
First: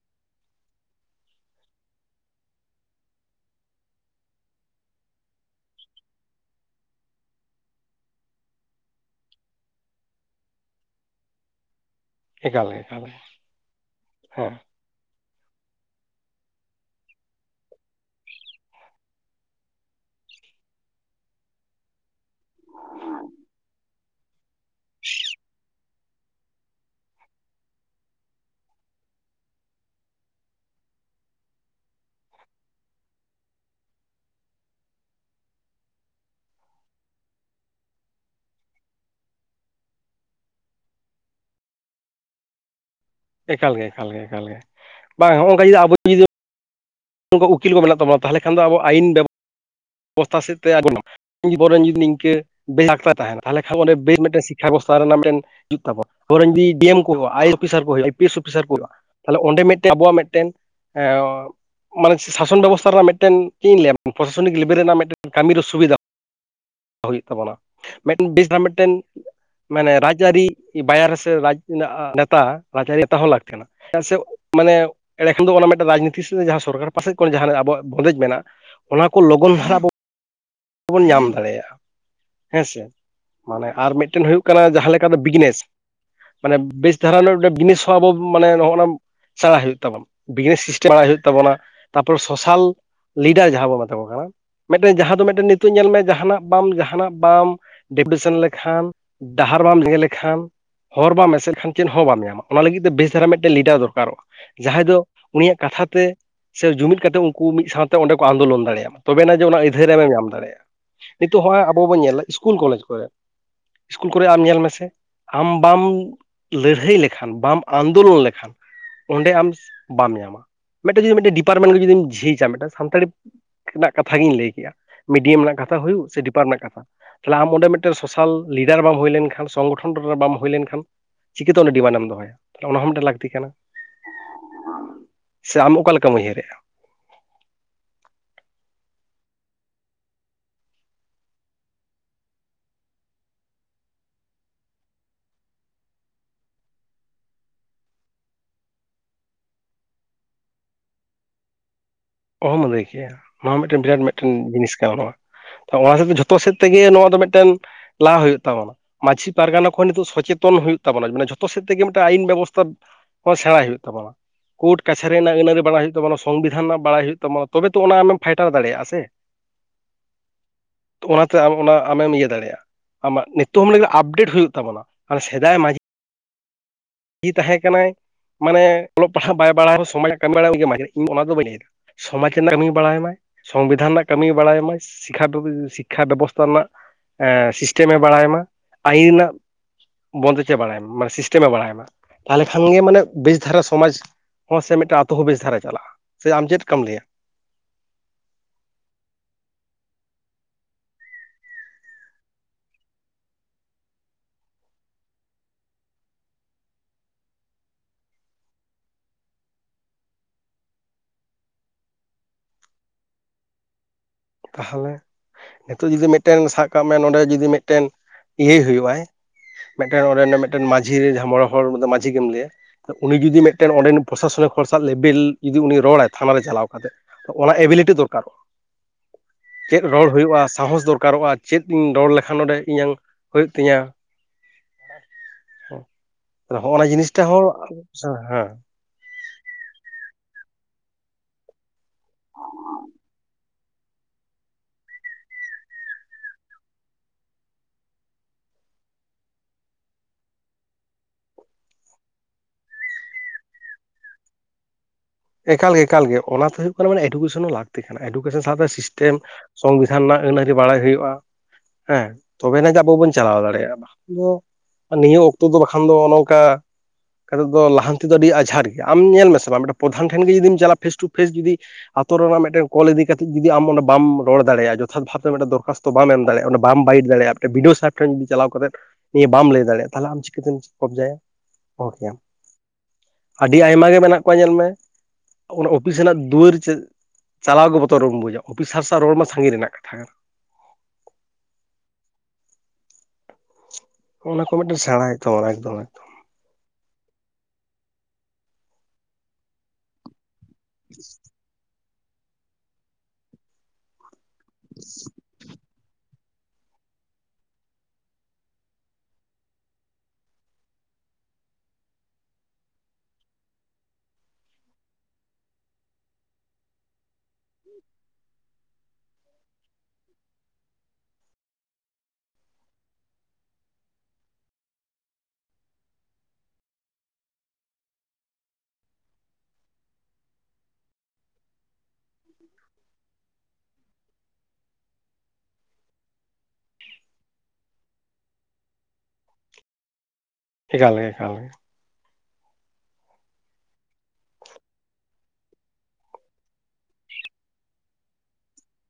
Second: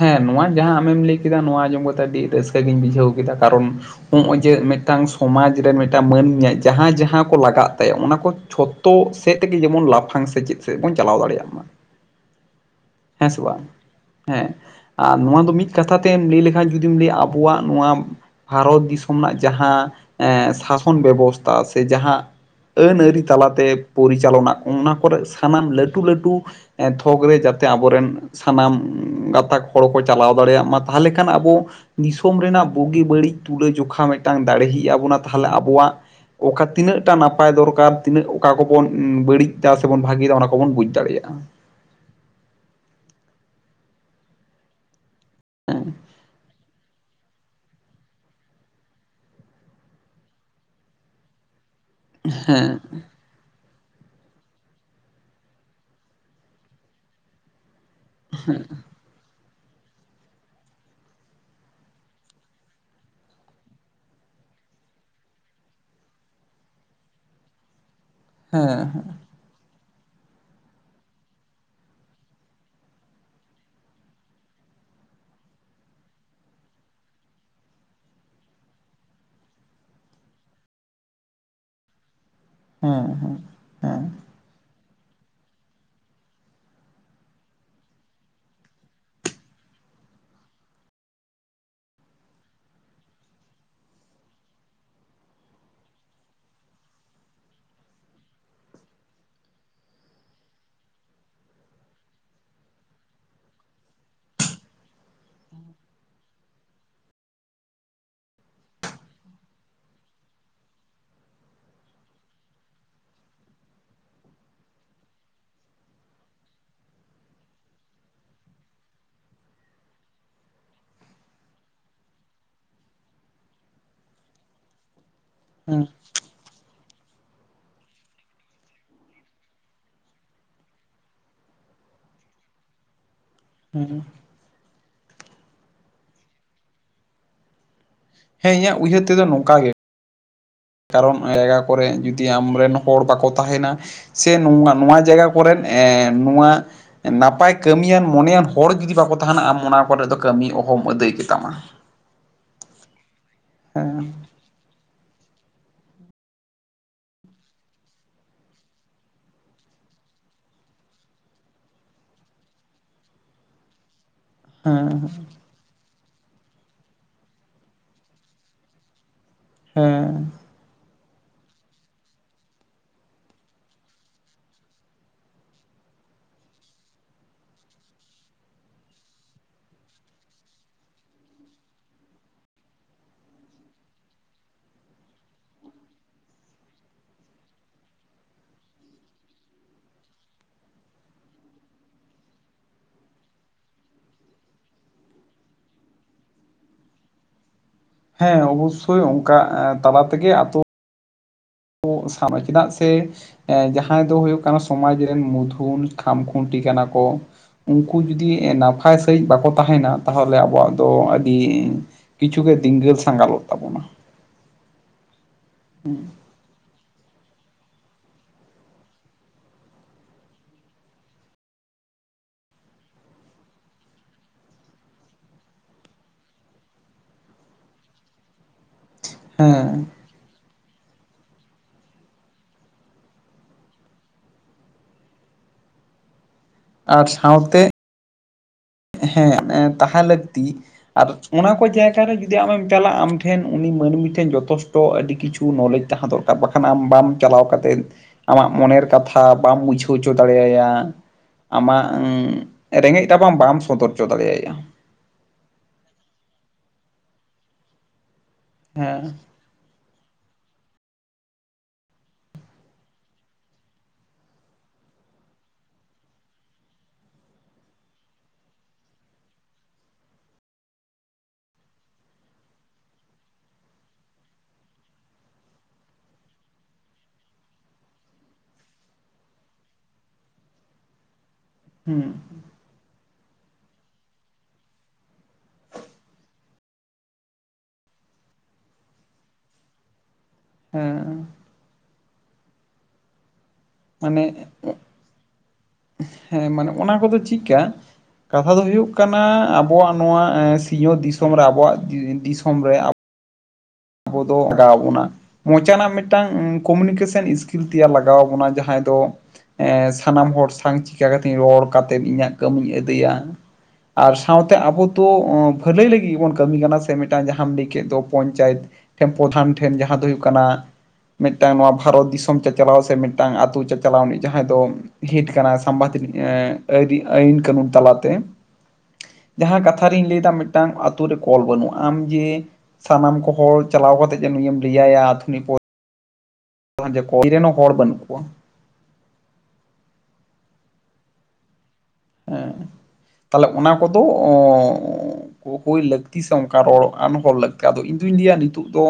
ᱦᱮᱸ ᱱᱚᱣᱟ ᱡᱟᱦᱟᱸ ᱟᱢᱮᱢ ᱞᱟᱹᱭ ᱠᱮᱫᱟ ᱱᱚᱣᱟ ᱟᱸᱡᱚᱢ ᱠᱟᱛᱮᱜ ᱟᱹᱰᱤ ᱨᱟᱹᱥᱠᱟᱹ ᱜᱤᱧ ᱵᱩᱡᱷᱟᱹᱣ ᱠᱮᱫᱟ᱾ ᱠᱟᱨᱚᱱ ᱱᱚᱜᱼᱚᱭ ᱡᱮ ᱢᱤᱫᱴᱟᱝ ᱥᱚᱢᱟᱡᱽ ᱨᱮᱱ ᱢᱤᱫᱴᱟᱱ ᱢᱟᱹᱱᱭᱟᱹ ᱡᱟᱦᱟᱸ ᱡᱟᱦᱟᱸ ᱠᱚ ᱞᱟᱜᱟᱜ ᱛᱟᱭᱟ ᱚᱱᱟ ᱠᱚ ᱡᱷᱚᱛᱚ ᱥᱮᱫ ᱛᱮᱜᱮ ᱡᱮᱢᱚᱱ ᱞᱟᱯᱷᱟᱝ ᱥᱮ ᱪᱮᱫ ᱥᱮᱫ ᱵᱚᱱ ᱪᱟᱞᱟᱣ ᱫᱟᱲᱮᱭᱟᱜ ᱢᱟ᱾ ᱮᱠᱟᱞᱮᱜᱮ ᱮᱠᱟᱞᱮᱜᱮ ᱦᱮᱸᱥᱮ ᱵᱟᱝ ᱦᱮᱸ, ᱟᱨ ᱱᱚᱣᱟ ᱫᱚ ᱢᱤᱫ ᱠᱟᱛᱷᱟ ᱛᱮᱢ ᱞᱟᱹᱭ ᱞᱮᱠᱷᱟᱱ ᱡᱩᱫᱤᱢ ᱞᱟᱹᱭᱟ ᱟᱵᱚᱣᱟᱜ ᱱᱚᱣᱟ ᱵᱷᱟᱨᱚᱛ ᱫᱤᱥᱚᱢ ᱨᱮᱱᱟᱜ ᱡᱟᱦᱟᱸ ᱮ ᱥᱟᱥᱚᱱ ᱵᱮᱵᱚᱥᱛᱟ ᱥᱮ ᱡᱟᱦᱟᱸ ᱟᱹᱱ ᱟᱹᱨᱤ ᱛᱟᱞᱟᱛᱮ ᱯᱚᱨᱤᱪᱟᱞᱚᱱᱟ ᱚᱱᱟ ᱠᱚᱨᱮᱜ ᱥᱟᱱᱟᱢ ᱞᱟᱹᱴᱩ ᱞᱟᱹᱴᱩ ᱛᱷᱚᱜ ᱨᱮ ᱡᱟᱛᱮ ᱟᱵᱚᱨᱮᱱ ᱥᱟᱱᱟᱢ ᱜᱟᱛᱟᱠ ᱦᱚᱲ ᱠᱚ ᱪᱟᱞᱟᱣ ᱫᱟᱲᱮᱭᱟᱜ ᱢᱟ ᱛᱟᱦᱚᱞᱮ ᱠᱷᱟᱱ ᱟᱵᱚ ᱫᱤᱥᱚᱢ ᱨᱮᱱᱟᱜ ᱵᱩᱜᱤ ᱵᱟᱹᱲᱤᱡ ᱛᱩᱞᱟᱹᱡᱚᱠᱷᱟ ᱢᱤᱫᱴᱟᱝ ᱫᱟᱲᱮ ᱦᱤᱡ ᱟᱵᱚᱱᱟ ᱛᱟᱦᱚᱞᱮ ᱟᱵᱚᱣᱟᱜ ᱚᱠᱟ ᱛᱤᱱᱟᱹᱜ ᱴᱟ ᱱᱟᱯᱟᱭ ᱫᱚᱨᱠᱟᱨ ᱛᱤᱱᱟᱹᱜ ᱚᱠᱟ ᱠᱚᱵᱚᱱ ᱵᱟᱹᱲᱤᱡ ᱫᱟ ᱥᱮᱵᱚᱱ ᱵᱷᱟᱜᱤᱭᱮᱫᱟ ᱚᱱᱟ ᱠᱚᱵᱚᱱ ᱵᱩᱡᱽ ᱫᱟᱲᱮᱭᱟᱜᱼᱟ᱾ ᱮᱠᱟᱞᱜᱮ ᱮᱠᱟᱞᱜ ᱮᱠᱟᱞᱜᱮ ᱵᱟᱝ ᱦᱚᱸᱜᱼᱚᱠᱟ ᱡᱩᱫᱤ ᱦᱮᱸ ᱟᱵᱚ ᱡᱩᱫᱤ ᱩᱠᱤᱞ ᱠᱚ ᱵᱮᱱᱟᱜ ᱛᱟᱵᱚᱱᱟ ᱛᱟᱦᱚᱞᱮ ᱠᱷᱟᱱ ᱫᱚ ᱟᱵᱚ ᱟᱹᱭᱤᱱ ᱵᱮᱵᱚᱥᱛᱟ ᱥᱮᱫᱛᱮ ᱦᱮᱸ [unintelligible] [unintelligible] ᱛᱟᱦᱮᱱᱟ ᱛᱟᱦᱚᱞᱮ ᱠᱷᱟᱱ ᱚᱸᱰᱮ [unintelligible] ᱢᱤᱫᱴᱮᱱ ᱥᱤᱠᱠᱷᱟ ᱵᱮᱵᱚᱥᱛᱟᱷᱟ ᱨᱮᱱᱟᱜ ᱢᱤᱫᱴᱮᱱ ᱦᱤᱡᱩᱜ ᱛᱟᱵᱚᱱ ᱟᱵᱚᱨᱮᱱ ᱡᱩᱫᱤ ᱰᱤᱼᱮᱢ ᱠᱚ ᱟᱭ ᱚᱯᱷᱤᱥᱟᱨ ᱠᱚ ᱦᱩᱭᱩᱜᱼᱟ [unintelligible] ᱚᱯᱷᱤᱥᱟᱨ ᱠᱚ ᱦᱩᱭᱩᱜᱼᱟ ᱛᱟᱦᱚᱞᱮ ᱚᱸᱰᱮ ᱢᱤᱫᱴᱮᱱ ᱟᱵᱚᱣᱟᱜ ᱢᱤᱫᱴᱮᱱ ᱢᱟᱱᱮ ᱥᱟᱥᱚᱱ ᱵᱮᱵᱚᱥᱛᱟ ᱨᱮᱱᱟᱜ ᱢᱤᱫᱴᱮᱱ ᱪᱮᱫ ᱤᱧ ᱞᱟᱹᱭᱟ ᱯᱨᱚᱥᱟᱥᱚᱱᱤᱠ ᱞᱮᱵᱮᱞ ᱨᱮᱱᱟᱜ ᱢᱤᱫᱴᱮᱱ ᱠᱟᱹᱢᱤᱨᱮ ᱥᱩᱵᱤᱫᱷᱟ ᱦᱩᱭᱩᱜ ᱛᱟᱵᱚᱱᱟ ᱢᱤᱫᱴᱮᱱ ᱵᱮᱥ ᱫᱷᱟᱣ ᱦᱮᱸ ᱢᱤᱫᱴᱮᱱ ᱢᱟᱱᱮ ᱨᱟᱡᱽᱟᱹᱨᱤ ᱵᱟᱭᱟᱨ ᱨᱮ ᱥᱮ ᱨᱟᱡᱽ ᱨᱮᱱᱟᱜ ᱱᱮᱛᱟ ᱨᱟᱡᱽᱟᱹᱨᱤ ᱱᱮᱛᱟ ᱦᱚᱸ ᱞᱟᱹᱠ ᱠᱟᱱᱟ ᱪᱮᱫᱟᱜ ᱥᱮ ᱢᱟᱱᱮ ᱮᱸᱲᱮᱠᱷᱟᱱ ᱫᱚ ᱚᱱᱟ ᱢᱤᱫᱴᱮᱱ ᱨᱟᱡᱽᱱᱤᱛᱤ ᱥᱮ ᱡᱟᱦᱟᱸ ᱥᱚᱨᱠᱟᱨ ᱯᱟᱥᱮᱡ ᱠᱷᱚᱱ ᱡᱟᱦᱟᱸᱱᱟᱜ ᱟᱵᱚᱣᱟᱜ ᱵᱚᱱᱫᱮᱡᱽ ᱢᱮᱱᱟᱜᱼᱟ ᱚᱱᱟ ᱠᱚ ᱞᱚᱜᱚᱱ ᱫᱷᱟᱨᱟ ᱟᱵᱚ ᱵᱚᱱ ᱧᱟᱢ ᱫᱟᱲᱮᱭᱟᱜᱼᱟ ᱦᱮᱸ ᱥᱮ ᱦᱮᱸ ᱢᱟᱱᱮ ᱟᱨ ᱦᱮᱸ ᱢᱤᱫᱴᱮᱱ ᱦᱩᱭᱩᱜ ᱠᱟᱱᱟ ᱡᱟᱦᱟᱸ ᱞᱮᱠᱟ ᱫᱚ ᱵᱤᱡᱜᱽᱱᱮᱥ ᱢᱟᱱᱮ ᱵᱮᱥ ᱫᱷᱟᱨᱟ ᱨᱮᱱᱟᱜ ᱢᱤᱫᱴᱮᱱ ᱵᱤᱡᱮᱥ ᱦᱚᱸ ᱟᱵᱚ ᱢᱟᱱᱮ ᱱᱚᱜᱼᱚᱱᱟ ᱥᱮᱬᱟᱭ ᱦᱩᱭᱩᱜ ᱛᱟᱵᱚᱱ ᱵᱤᱡᱽᱱᱮᱥ ᱥᱤᱥᱴᱮᱢ ᱵᱟᱲᱟᱭ ᱦᱩᱭᱩᱜ ᱛᱟᱵᱚᱱᱟ ᱛᱟᱨᱯᱚᱨᱮ ᱥᱳᱥᱟᱞ ᱞᱤᱰᱟᱨ ᱡᱟᱦᱟᱸ ᱵᱚᱱ ᱢᱮᱛᱟ ᱠᱚ ᱠᱟᱱᱟ᱾ ᱢᱤᱫᱴᱮᱱ ᱡᱟᱦᱟᱸ ᱫᱚ ᱢᱤᱫᱴᱮᱱ ᱱᱤᱛᱚᱜ ᱧᱮᱞ ᱢᱮ ᱡᱟᱦᱟᱱᱟᱜ ᱵᱟᱢ ᱡᱟᱦᱟᱱᱟᱜ ᱵᱟᱢ ᱰᱮᱯᱩᱴᱮᱥᱮᱱ ᱞᱮᱠᱷᱟᱱ ᱰᱟᱦᱟᱨ ᱵᱟᱢ ᱡᱟᱸᱜᱮ ᱞᱮᱠᱷᱟᱱ ᱦᱚᱨ ᱵᱟᱢ ᱢᱮᱥᱮᱫ ᱞᱮᱠᱷᱟᱱ ᱪᱮᱫ ᱦᱚᱸ ᱵᱟᱢ ᱧᱟᱢᱟ ᱚᱱᱟ ᱞᱟᱹᱜᱤᱫ ᱛᱮ ᱵᱮᱥ ᱫᱷᱟᱨᱟ ᱢᱤᱫᱴᱮᱱ ᱞᱤᱰᱟᱨ ᱫᱚᱨᱠᱟᱨᱚᱜ ᱡᱟᱦᱟᱸᱭ ᱫᱚ ᱩᱱᱤᱭᱟᱜ ᱠᱟᱛᱷᱟ ᱛᱮ ᱥᱮ ᱡᱩᱢᱤᱫ ᱠᱟᱛᱮ ᱩᱱᱠᱩ ᱢᱤᱫ ᱥᱟᱶᱛᱮ ᱚᱸᱰᱮ ᱠᱚ ᱟᱱᱫᱚᱞᱚᱱ ᱫᱟᱲᱮᱭᱟᱜ ᱢᱟ ᱛᱚᱵᱮᱱᱟ ᱡᱮ ᱚᱱᱟ ᱟᱹᱭᱷᱟᱹᱨᱮᱢ ᱧᱟᱢ ᱫᱟᱲᱮᱭᱟᱜᱼᱟ᱾ ᱱᱤᱛᱚᱜ ᱦᱚᱸᱜᱼᱚᱭ ᱟᱵᱚ ᱵᱚᱱ ᱧᱮᱞᱟ ᱤᱥᱠᱩᱞ ᱠᱚᱞᱮᱡᱽ ᱠᱚᱨᱮ ᱤᱥᱠᱩᱞ ᱠᱚᱨᱮ ᱟᱢ ᱧᱮᱞ ᱢᱮᱥᱮ ᱟᱢ ᱵᱟᱢ ᱞᱟᱹᱲᱦᱟᱹᱭ ᱞᱮᱠᱷᱟᱱ ᱵᱟᱢ ᱟᱱᱫᱳᱞᱚᱱ ᱞᱮᱠᱷᱟᱱ ᱚᱸᱰᱮ ᱟᱢ ᱵᱟᱢ ᱧᱟᱢᱟ ᱢᱤᱫᱴᱮᱱ ᱡᱩᱫᱤ ᱢᱤᱫᱴᱮᱱ ᱰᱤᱯᱟᱨᱢᱮᱱᱴ ᱡᱩᱫᱤᱢ ᱡᱷᱤᱡᱟ ᱢᱤᱫᱴᱟᱱ ᱥᱟᱱᱛᱟᱲᱤ ᱨᱮᱱᱟᱜ ᱠᱟᱛᱷᱟ ᱜᱤᱧ ᱞᱟᱹᱭ ᱠᱮᱜᱼᱟ ᱢᱤᱰᱤᱭᱟᱢ ᱨᱮᱱᱟᱜ ᱠᱟᱛᱷᱟ ᱦᱩᱸ ᱦᱩᱭᱩᱜ ᱥᱮ ᱰᱤᱯᱟᱨᱢᱮᱱᱴ ᱨᱮᱱᱟᱜ ᱠᱟᱛᱷᱟ ᱛᱟᱦᱚᱞᱮ ᱟᱢ ᱚᱸᱰᱮ ᱢᱤᱫᱴᱮᱱ ᱥᱳᱥᱟᱞ ᱞᱤᱰᱟᱨ ᱵᱟᱢ ᱦᱩᱭ ᱞᱮᱱᱠᱷᱟᱱ ᱥᱚᱝᱜᱚᱴᱷᱚᱱ ᱵᱟᱢ ᱦᱩᱭ ᱞᱮᱱᱠᱷᱟᱱ ᱪᱤᱠᱟᱹᱛᱮ ᱚᱱᱰᱮ ᱰᱤᱢᱟᱱᱰᱮᱢ ᱫᱚᱦᱚᱭᱟ ᱛᱟᱦᱚᱞᱮ ᱚᱱᱟ ᱦᱚᱸ ᱢᱤᱫᱴᱟᱝ ᱞᱟᱹᱠᱛᱤ ᱠᱟᱱᱟ᱾ ᱦᱩᱸ ᱥᱮ ᱟᱢ ᱚᱠᱟᱞᱮᱠᱟᱢ ᱩᱭᱦᱟᱹᱨᱮᱜᱼᱟ ᱦᱮᱸ ᱤᱧᱟᱹᱜ ᱩᱭᱦᱟᱹᱨ ᱛᱮᱫᱚ ᱱᱚᱝᱠᱟ ᱜᱮ ᱠᱟᱨᱚᱱ ᱡᱟᱭᱜᱟ ᱠᱚᱨᱮ ᱡᱩᱫᱤ ᱟᱢᱨᱮᱱ ᱦᱚᱲ ᱵᱟᱠᱚ ᱛᱟᱦᱮᱱᱟ ᱥᱮ ᱱᱚᱣᱟ ᱱᱚᱣᱟ ᱡᱟᱭᱜᱟ ᱠᱚᱨᱮᱫ ᱮ ᱱᱚᱣᱟ ᱱᱟᱯᱟᱭ ᱠᱟᱹᱢᱤᱭᱟᱱ ᱢᱚᱱᱮᱭᱱ ᱦᱚᱲ ᱡᱩᱫᱤ ᱵᱟᱠᱚ ᱛᱟᱦᱮᱱᱟ ᱟᱢ ᱚᱱᱟ ᱠᱚᱨᱮ ᱫᱚ ᱠᱟᱹᱢᱤ ᱚᱦᱚᱢ ᱟᱹᱫᱟᱹᱭ ᱠᱮᱛᱟᱢᱟ᱾ ᱚᱦᱚᱢ ᱟᱹᱫᱟᱹᱭ ᱠᱮᱭᱟ ᱱᱚᱣᱟ ᱢᱤᱫᱴᱮᱱ ᱵᱮᱨ ᱦᱮᱸ ᱢᱤᱫᱴᱮᱱ ᱡᱤᱱᱤᱥ ᱠᱟᱱᱟ ᱱᱚᱣᱟ ᱚᱱᱟ ᱥᱮᱫ ᱛᱮ ᱡᱷᱚᱛᱚ ᱥᱮᱫ ᱛᱮᱜᱮ ᱱᱚᱣᱟ ᱫᱚ ᱢᱤᱫᱴᱮᱱ ᱞᱟᱦᱟᱜ ᱦᱩᱭᱩᱜ ᱛᱟᱵᱚᱱᱟ ᱢᱟᱺᱡᱷᱤ ᱯᱟᱨᱜᱟᱱᱟ ᱠᱷᱚᱱ ᱱᱤᱛᱳᱜ ᱥᱚᱪᱮᱛᱚᱱ ᱦᱩᱭᱩᱜ ᱛᱟᱵᱚᱱᱟ ᱢᱟᱱᱮ ᱡᱷᱚᱛᱚ ᱥᱮᱫ ᱛᱮᱜᱮ ᱢᱤᱫᱴᱮᱱ ᱟᱹ ᱟᱭᱤᱱ ᱵᱮᱵᱚᱥᱛᱷᱟ ᱥᱮᱬᱟᱭ ᱦᱩᱭᱩᱜ ᱛᱟᱵᱚᱱᱟ, ᱠᱳᱨᱴ ᱦᱮᱸ ᱠᱟᱪᱷᱟᱨᱤ ᱨᱮᱱᱟᱜ ᱟᱹᱱ ᱟᱹᱨᱤ ᱵᱟᱲᱟᱭ ᱦᱩᱭᱩᱜ ᱛᱟᱵᱚᱱᱟ ᱥᱚᱝᱵᱤᱫᱷᱟᱱ ᱨᱮᱱᱟᱜ ᱵᱟᱲᱟᱭ ᱦᱩᱭᱩᱜ ᱛᱟᱢᱟ ᱛᱚᱵᱮ ᱛᱚ ᱚᱱᱟ ᱟᱢᱮᱢ ᱯᱷᱟᱭᱴᱟᱨ ᱫᱟᱲᱮᱭᱟᱜᱼᱟ ᱥᱮ ᱦᱮᱸ ᱛᱚ ᱚᱱᱟᱛᱮ ᱟᱢ ᱚᱱᱟ ᱟᱢᱮᱢ ᱤᱭᱟᱹ ᱫᱟᱲᱮᱭᱟᱜᱼᱟ᱾ ᱟᱢᱟᱜ ᱱᱤᱛᱚᱜ ᱦᱚᱸ ᱞᱟᱹᱜᱤᱫ ᱟᱯᱰᱮᱴ ᱦᱩᱭᱩᱜ ᱛᱟᱵᱚᱱᱟ ᱢᱟᱱᱮ ᱥᱮᱫᱟᱭ ᱢᱟᱺᱡᱷᱤ ᱛᱟᱦᱮᱸ ᱠᱟᱱᱟᱭ ᱢᱟᱱᱮ ᱚᱞᱚᱜ ᱯᱟᱲᱦᱟᱜ ᱵᱟᱭ ᱵᱟᱲᱟᱭ ᱥᱚᱢᱟᱡᱽ ᱠᱟᱹᱢᱤ ᱵᱟᱲᱟᱜᱮ ᱤᱧ ᱚᱱᱟ ᱫᱚ ᱵᱟᱹᱧ ᱞᱟᱹᱭᱫᱟ ᱥᱚᱢᱟᱡᱽ ᱨᱮᱭᱟᱜ ᱠᱟᱹᱢᱤ ᱵᱟᱲᱟᱭ ᱢᱟᱭ ᱥᱚᱝᱵᱤᱫᱷᱟᱱ ᱨᱮᱱᱟᱜ ᱠᱟᱹᱢᱤ ᱵᱟᱲᱟᱭ ᱢᱟᱭ ᱥᱤᱠ ᱥᱤᱠᱠᱷᱟ ᱵᱮᱵᱚᱥᱛᱷᱟ ᱨᱮᱱᱟᱜ ᱥᱤᱥᱴᱮᱢᱮ ᱵᱟᱲᱟᱭ ᱢᱟ ᱟᱹᱤᱱ ᱨᱮᱱᱟᱜ ᱵᱚᱱᱫᱮᱡ ᱮ ᱵᱟᱲᱟᱭ ᱢᱟ, ᱢᱟᱱᱮ ᱥᱤᱥᱴᱮᱢᱮ ᱵᱟᱲᱟᱭ ᱢᱟ ᱛᱟᱦᱚᱞᱮ ᱠᱷᱟᱱ ᱜᱮ ᱢᱟᱱᱮ ᱵᱮᱥ ᱫᱷᱟᱨᱟ ᱥᱚᱢᱟᱡᱽ ᱦᱚᱸ ᱥᱮ ᱢᱤᱫᱴᱟᱱ ᱟᱛᱳ ᱦᱚᱸ ᱵᱮᱥ ᱫᱷᱟᱨᱟ ᱪᱟᱞᱟᱜᱼᱟ ᱥᱮ ᱟᱢ ᱪᱮᱫ ᱞᱮᱠᱟᱢ ᱞᱟᱹᱭᱟ? ᱦᱮᱸ ᱚᱵᱚᱥᱥᱳᱭ ᱚᱱᱠᱟ ᱛᱟᱞᱟ ᱛᱮᱜ ᱟᱛᱳ [unintelligible] ᱥᱟᱵ ᱪᱮᱫᱟᱜ ᱥᱮ ᱮ ᱡᱟᱦᱟᱸᱭ ᱫᱚ ᱦᱩᱭᱩᱜ ᱠᱟᱱᱟ ᱥᱚᱢᱟᱡᱽ ᱨᱮᱱ ᱢᱩᱫᱷᱩᱱ ᱠᱷᱟᱢᱠᱷᱩᱱᱴᱤ ᱠᱟᱱᱟ ᱠᱚ ᱩᱱᱠᱩ ᱡᱩᱫᱤ ᱱᱟᱯᱟᱭ ᱥᱟᱺᱦᱤᱡ ᱵᱟᱠᱚ ᱛᱟᱦᱮᱱᱟ ᱛᱟᱦᱞᱮ ᱟᱵᱚᱣᱟᱜ ᱫᱚ ᱟᱹᱰᱤ ᱠᱤᱪᱷᱩ ᱜᱮ ᱫᱤᱸᱜᱟᱹᱞ ᱥᱟᱸᱜᱟᱞᱚᱜ ᱛᱟᱵᱚᱱᱟ ᱾ ᱛᱟᱦᱚᱞᱮ ᱱᱤᱛᱚᱜ ᱡᱩᱫᱤ ᱢᱤᱫᱴᱮᱱ ᱥᱟᱵ ᱠᱟᱜ ᱢᱮ ᱱᱚᱰᱮ ᱡᱩᱫᱤ ᱢᱤᱫᱴᱮᱱ ᱤᱭᱟᱹᱭ ᱦᱩᱭᱩᱜ ᱟᱭ ᱢᱤᱫᱴᱮᱱ ᱚᱱᱰᱮᱱᱟᱜ ᱢᱤᱫᱴᱮᱱ ᱢᱟᱟᱹᱡᱷᱤ ᱡᱟᱦᱟᱸ ᱢᱚᱬᱮ ᱦᱚᱲ, ᱢᱟᱟᱹᱡᱷᱤ ᱜᱮᱢ ᱞᱟᱹᱭᱟ ᱾ ᱩᱱᱤ ᱡᱩᱫᱤ ᱢᱤᱫᱴᱮᱱ ᱚᱸᱰᱮᱱ ᱯᱨᱚᱥᱟᱥᱚᱱᱤᱠ ᱦᱚᱲ ᱥᱟᱶᱟᱜ ᱞᱮᱵᱮᱞ ᱡᱩᱫᱤ ᱩᱱᱤ ᱨᱚᱲᱟᱭ ᱛᱷᱟᱱᱟ ᱨᱮ ᱪᱟᱞᱟᱣ ᱠᱟᱛᱮᱫ ᱾ ᱚ ᱚᱱᱟ ᱮᱵᱤᱞᱤᱴᱤ ᱫᱚᱨᱠᱟᱨᱚᱜ-ᱟ ᱾ ᱪᱮᱫ ᱦᱮᱸ ᱨᱚᱲ ᱦᱩᱭᱩᱜᱼᱟ ᱥᱟᱦᱚᱥ ᱫᱚᱨᱠᱟᱨᱚᱜᱼᱟ ᱪᱮᱫ ᱤᱧ ᱨᱚᱲ ᱞᱮᱠᱷᱟᱱ ᱱᱚᱸᱰᱮ ᱤᱧᱟᱹᱜ ᱦᱩᱭᱩᱜ ᱛᱤᱧᱟᱹ ᱾ ᱦᱚᱸᱜᱼ ᱚᱱᱟ ᱟᱨ ᱡᱤᱱᱤᱥᱴᱟ ᱦᱚᱸ [unintelligible] ᱦᱮᱸ ᱛᱟᱦᱮᱸ ᱞᱟᱹᱠᱛᱤ, ᱟᱨ ᱚᱱᱟ ᱠᱚ ᱡᱟᱭᱜᱟ ᱨᱮ ᱡᱩᱫᱤ ᱟᱢᱮᱢ ᱪᱟᱞᱟᱜ ᱟᱢ ᱴᱷᱮᱱ ᱩᱱᱤ ᱢᱟᱹᱱᱢᱤ ᱴᱷᱮᱱ ᱡᱚᱛᱷᱮᱥᱴᱚ ᱟᱹᱰᱤ ᱠᱤᱪᱷᱩ ᱱᱚᱞᱮᱡᱽ ᱛᱟᱦᱮᱸ ᱫᱚᱨᱠᱟᱨ ᱵᱟᱠᱷᱟᱱ ᱟᱢ ᱵᱟᱢ ᱪᱟᱞᱟᱣ ᱠᱟᱛᱮᱫ ᱟᱢᱟᱜ ᱢᱚᱱᱮᱨ ᱠᱟᱛᱷᱟ ᱵᱟᱢ ᱵᱩᱡᱷᱟᱹᱣ ᱦᱚᱪᱚ ᱫᱟᱲᱮᱭ ᱟᱭᱟ ᱾ ᱟᱢᱟᱜ ᱨᱮᱸᱜᱮᱡ ᱛᱟᱵ ᱵᱟᱢ ᱥᱚᱫᱚᱨ ᱚᱪᱚ ᱫᱟᱲᱮᱣᱟᱭᱟ ᱾ ᱮᱠᱟᱞ ᱜᱮ ᱮᱠᱟᱞ ᱜᱮ ᱚᱱᱟᱛᱮ ᱦᱩᱭᱩᱜᱭᱜ ᱠᱟᱱᱟ ᱢᱟᱱᱮ ᱮᱰᱩᱠᱮᱥᱚᱱ ᱦᱚᱸ ᱞᱟᱹᱠᱛᱤ ᱠᱟᱱᱟ ᱮᱰᱩᱠᱮᱥᱚᱱ ᱥᱟᱶᱛᱮ ᱦᱮᱸ ᱥᱤᱥᱴᱮᱢ ᱥᱚᱝᱵᱤᱫᱷᱟᱱ ᱨᱮᱱᱟᱜ ᱟᱹᱱ-ᱟᱹᱨᱤ ᱵᱟᱲᱟᱭ ᱦᱩᱭᱩᱜᱼᱟ ᱾ ᱦᱮᱸ ᱛᱚᱵᱮᱱᱟᱜ ᱡᱮ ᱟᱵᱚ ᱵᱚᱱ ᱪᱟᱞᱟᱣ ᱫᱟᱲᱮᱭᱟᱜ-ᱟ ᱵᱟᱠᱤ ᱫᱚ ᱱᱤᱭᱟᱹ ᱚᱠᱛᱚ ᱫᱚ ᱵᱟᱠᱷᱟᱱ ᱫᱚ ᱚᱱᱮ ᱚᱝᱠᱟ ᱫᱚ ᱞᱟᱦᱟᱱᱛᱤ ᱫᱚ ᱟᱹᱰᱤ ᱟᱡᱷᱟᱨ ᱜᱮᱭᱟ ᱟᱢ ᱧᱮᱞ ᱢᱮᱥᱮ ᱵᱟᱝ ᱢᱮᱫᱴᱟ ᱯᱨᱚᱫᱷᱟᱱ ᱴᱷᱮᱱ ᱜᱮ ᱡᱩᱫᱤᱢ ᱪᱟᱞᱟᱜᱼᱟ ᱯᱷᱮᱥ ᱴᱩ ᱯᱷᱮᱥ ᱡᱩᱫᱤ ᱟᱛᱳ ᱨᱮᱱᱟᱜ ᱢᱤᱫᱴᱮᱱ ᱠᱚᱞ ᱤᱫᱤ ᱠᱟ ᱠᱟᱛᱮᱮᱫ ᱡᱩᱫᱤ ᱟᱢᱸ ᱵᱟᱢ ᱨᱚᱲ ᱫᱟᱲᱮᱭᱟᱜᱼᱟ ᱡᱚᱛᱷᱟᱛ ᱵᱷᱟᱵᱽ ᱛᱮ ᱢᱤᱫᱴᱟᱝ ᱫᱚᱨᱠᱟᱥ ᱛᱚ ᱵᱟᱢ ᱮᱢ ᱫᱟᱲᱮᱼᱟ ᱚᱱᱟ ᱵᱟᱢ ᱵᱟᱭᱤᱴ ᱫᱟᱲᱮᱜ-ᱟ ᱢᱮᱫᱴᱮᱡ ᱵᱤ ᱰᱤ ᱳ ᱥᱟᱨ ᱴᱷᱮᱱ ᱡᱩᱫᱤ ᱪᱟᱞᱟᱣ ᱠᱟᱛᱮᱫ ᱱᱤᱭᱟᱹ ᱵᱟᱢ ᱞᱟᱹᱭ ᱫᱟᱲᱮᱭᱟᱜᱼᱟ ᱛᱟᱦᱚᱞᱮ ᱟᱢ ᱪᱤᱠᱟᱹᱛᱮᱢ ᱠᱚᱯᱡᱟᱭᱟ? ᱚᱦᱚ ᱦᱩᱸ ᱠᱮᱭᱟᱢ, ᱟᱹᱰᱤ ᱟᱭᱢᱟ ᱜᱮ ᱢᱮᱱᱟᱜ ᱠᱚᱣᱟ ᱧᱮᱞ ᱢᱮ ᱚᱱᱟ ᱚᱯᱷᱤᱥ ᱨᱮᱱᱟᱜ ᱫᱩᱣᱟᱹᱨ ᱪ ᱪᱟᱞᱟᱣ ᱜᱮ ᱵᱚᱛᱚᱨᱵᱚᱱ ᱵᱩᱡᱟ ᱚᱯᱷᱤᱥ ᱥᱟᱨ ᱥᱟᱜ ᱨᱚᱲ ᱢᱟ ᱥᱟᱸᱜᱤᱧ ᱨᱮᱱᱟᱜ ᱠᱟᱛᱷᱟ ᱠᱟᱱᱟ ᱾ ᱦᱮᱸ ᱾ ᱚᱱᱟ ᱢᱟᱱᱮ ᱠᱚ ᱢᱤᱫᱴᱮᱱ ᱥᱮᱬᱟᱭ ᱦᱚᱭᱚ ᱛᱚᱢᱟ ᱮᱠᱫᱚᱢᱮ ᱾ ᱦᱮᱸ ᱢᱟᱱᱮ ᱚᱱᱟ ᱠᱚᱫᱚ ᱪᱮᱫᱠᱟ ᱠᱟᱛᱷᱟ ᱫᱚ ᱦᱩᱭᱩᱜ ᱠᱟᱱᱟ ᱟᱵᱚᱣᱟᱜ ᱱᱚᱣᱟ ᱮᱸ ᱥᱤᱧᱚᱛᱧ ᱫᱤᱥᱚᱢ ᱨᱮ ᱟᱵᱚᱣᱟᱜ ᱫᱤᱥᱚᱢ ᱨᱮ ᱟᱵᱚ ᱫᱚ ᱞᱟᱜᱟᱣ ᱵᱚᱱᱟ ᱢᱚᱪᱟ ᱱᱟᱜ ᱢᱮᱫ ᱴᱟᱝ ᱠᱚᱢᱤᱱᱤᱠᱮᱥᱚᱱ ᱥᱠᱤᱞ ᱛᱮᱭᱟᱨ ᱞᱟᱜᱟᱣ ᱵᱚᱱᱟ ᱡᱟᱦᱟᱸᱭ ᱫᱚ ᱮᱜ ᱥᱟᱱᱟᱢ ᱦᱚᱲ ᱥᱟᱶ ᱪᱤᱠᱟ ᱠᱟᱛᱮ ᱨᱚᱲ ᱠᱟᱛᱮᱜ ᱤᱧᱟᱹᱜ ᱠᱟᱹᱢᱤᱧ ᱟᱹᱫᱟᱹᱭᱟ ᱟᱨ ᱥᱟᱶᱛᱮ ᱟᱵᱚ ᱛᱚ ᱵᱷᱟᱹᱞᱟᱹᱭ ᱞᱟᱹᱜᱤᱫ ᱜᱮ ᱵᱚᱱ ᱠᱟᱹᱢᱤ ᱠᱟᱱᱟ ᱥᱮ ᱢᱤᱫᱴᱟᱱ ᱡᱟᱦᱟᱸᱢ ᱞᱟᱹᱭ ᱠᱮᱫ ᱫᱚ ᱯᱚᱧᱪᱟᱭᱮᱛ ᱴᱷᱮᱱ ᱯᱨᱚᱫᱷᱟᱱ ᱴᱷᱮᱱ ᱡᱟᱦᱟᱸ ᱫᱚ ᱦᱩᱭᱩᱜ ᱠᱟᱱᱟ ᱢᱤᱫᱴᱟᱝ ᱱᱚᱣᱟ ᱵᱷᱟᱨᱚᱛ ᱫᱤᱥᱚᱢ ᱪᱟᱪᱟᱞᱟᱣ ᱥᱮ ᱢᱤᱫᱴᱟᱝ ᱟᱛᱳ ᱪᱟᱪᱟᱞᱟᱣ ᱱᱤᱡ ᱡᱟᱦᱟᱸᱭ ᱫᱚ ᱦᱤᱴ ᱠᱟᱱᱟ ᱥᱟᱢᱵᱟᱫ ᱟᱹᱭᱤᱱ ᱠᱟᱹᱱᱩᱱ ᱛᱟᱞᱟᱛᱮ ᱾ ᱡᱟᱦᱟᱸ ᱠᱟᱛᱷᱟ ᱨᱤᱧ ᱞᱟᱹᱭᱫᱟ ᱢᱤᱫᱴᱟᱝ ᱛᱳ ᱨᱮ ᱠᱚᱞ ᱵᱟᱹᱱᱩᱜᱼᱟ ᱟᱢ ᱡᱮ ᱥᱟᱱᱟᱢ ᱠᱚ ᱦᱚᱲ ᱪᱟᱞᱟᱣ ᱠᱟᱛᱮᱜ ᱡᱮ ᱱᱩᱭᱮᱢ ᱞᱟᱹᱭᱟᱭᱟ ᱟᱛᱷᱩᱱᱤ ᱡᱮ ᱠᱚᱭ ᱨᱮᱱ ᱦᱚᱸ ᱦᱚᱲ ᱵᱟᱹᱱᱩᱜ ᱠᱚᱣᱟ ᱾ ᱮᱠᱟᱞ ᱜᱮ ᱮᱠᱟᱞ ᱜᱮ ᱾ ᱮᱸ, ᱛᱟᱦᱚᱞᱮ ᱚᱱᱟ ᱠᱚᱫᱚ ᱚᱻ ᱦᱩᱭ ᱞᱟᱹᱠᱛᱤ ᱥᱮ ᱚᱱᱠᱟ ᱨᱚᱲ ᱟᱱ ᱦᱚᱲ ᱞᱟᱹᱠᱛᱤ ᱟᱫᱚ ᱤᱧ ᱫᱩᱧ ᱞᱟᱹᱭᱟ ᱱᱤᱛᱚᱜ ᱫᱚ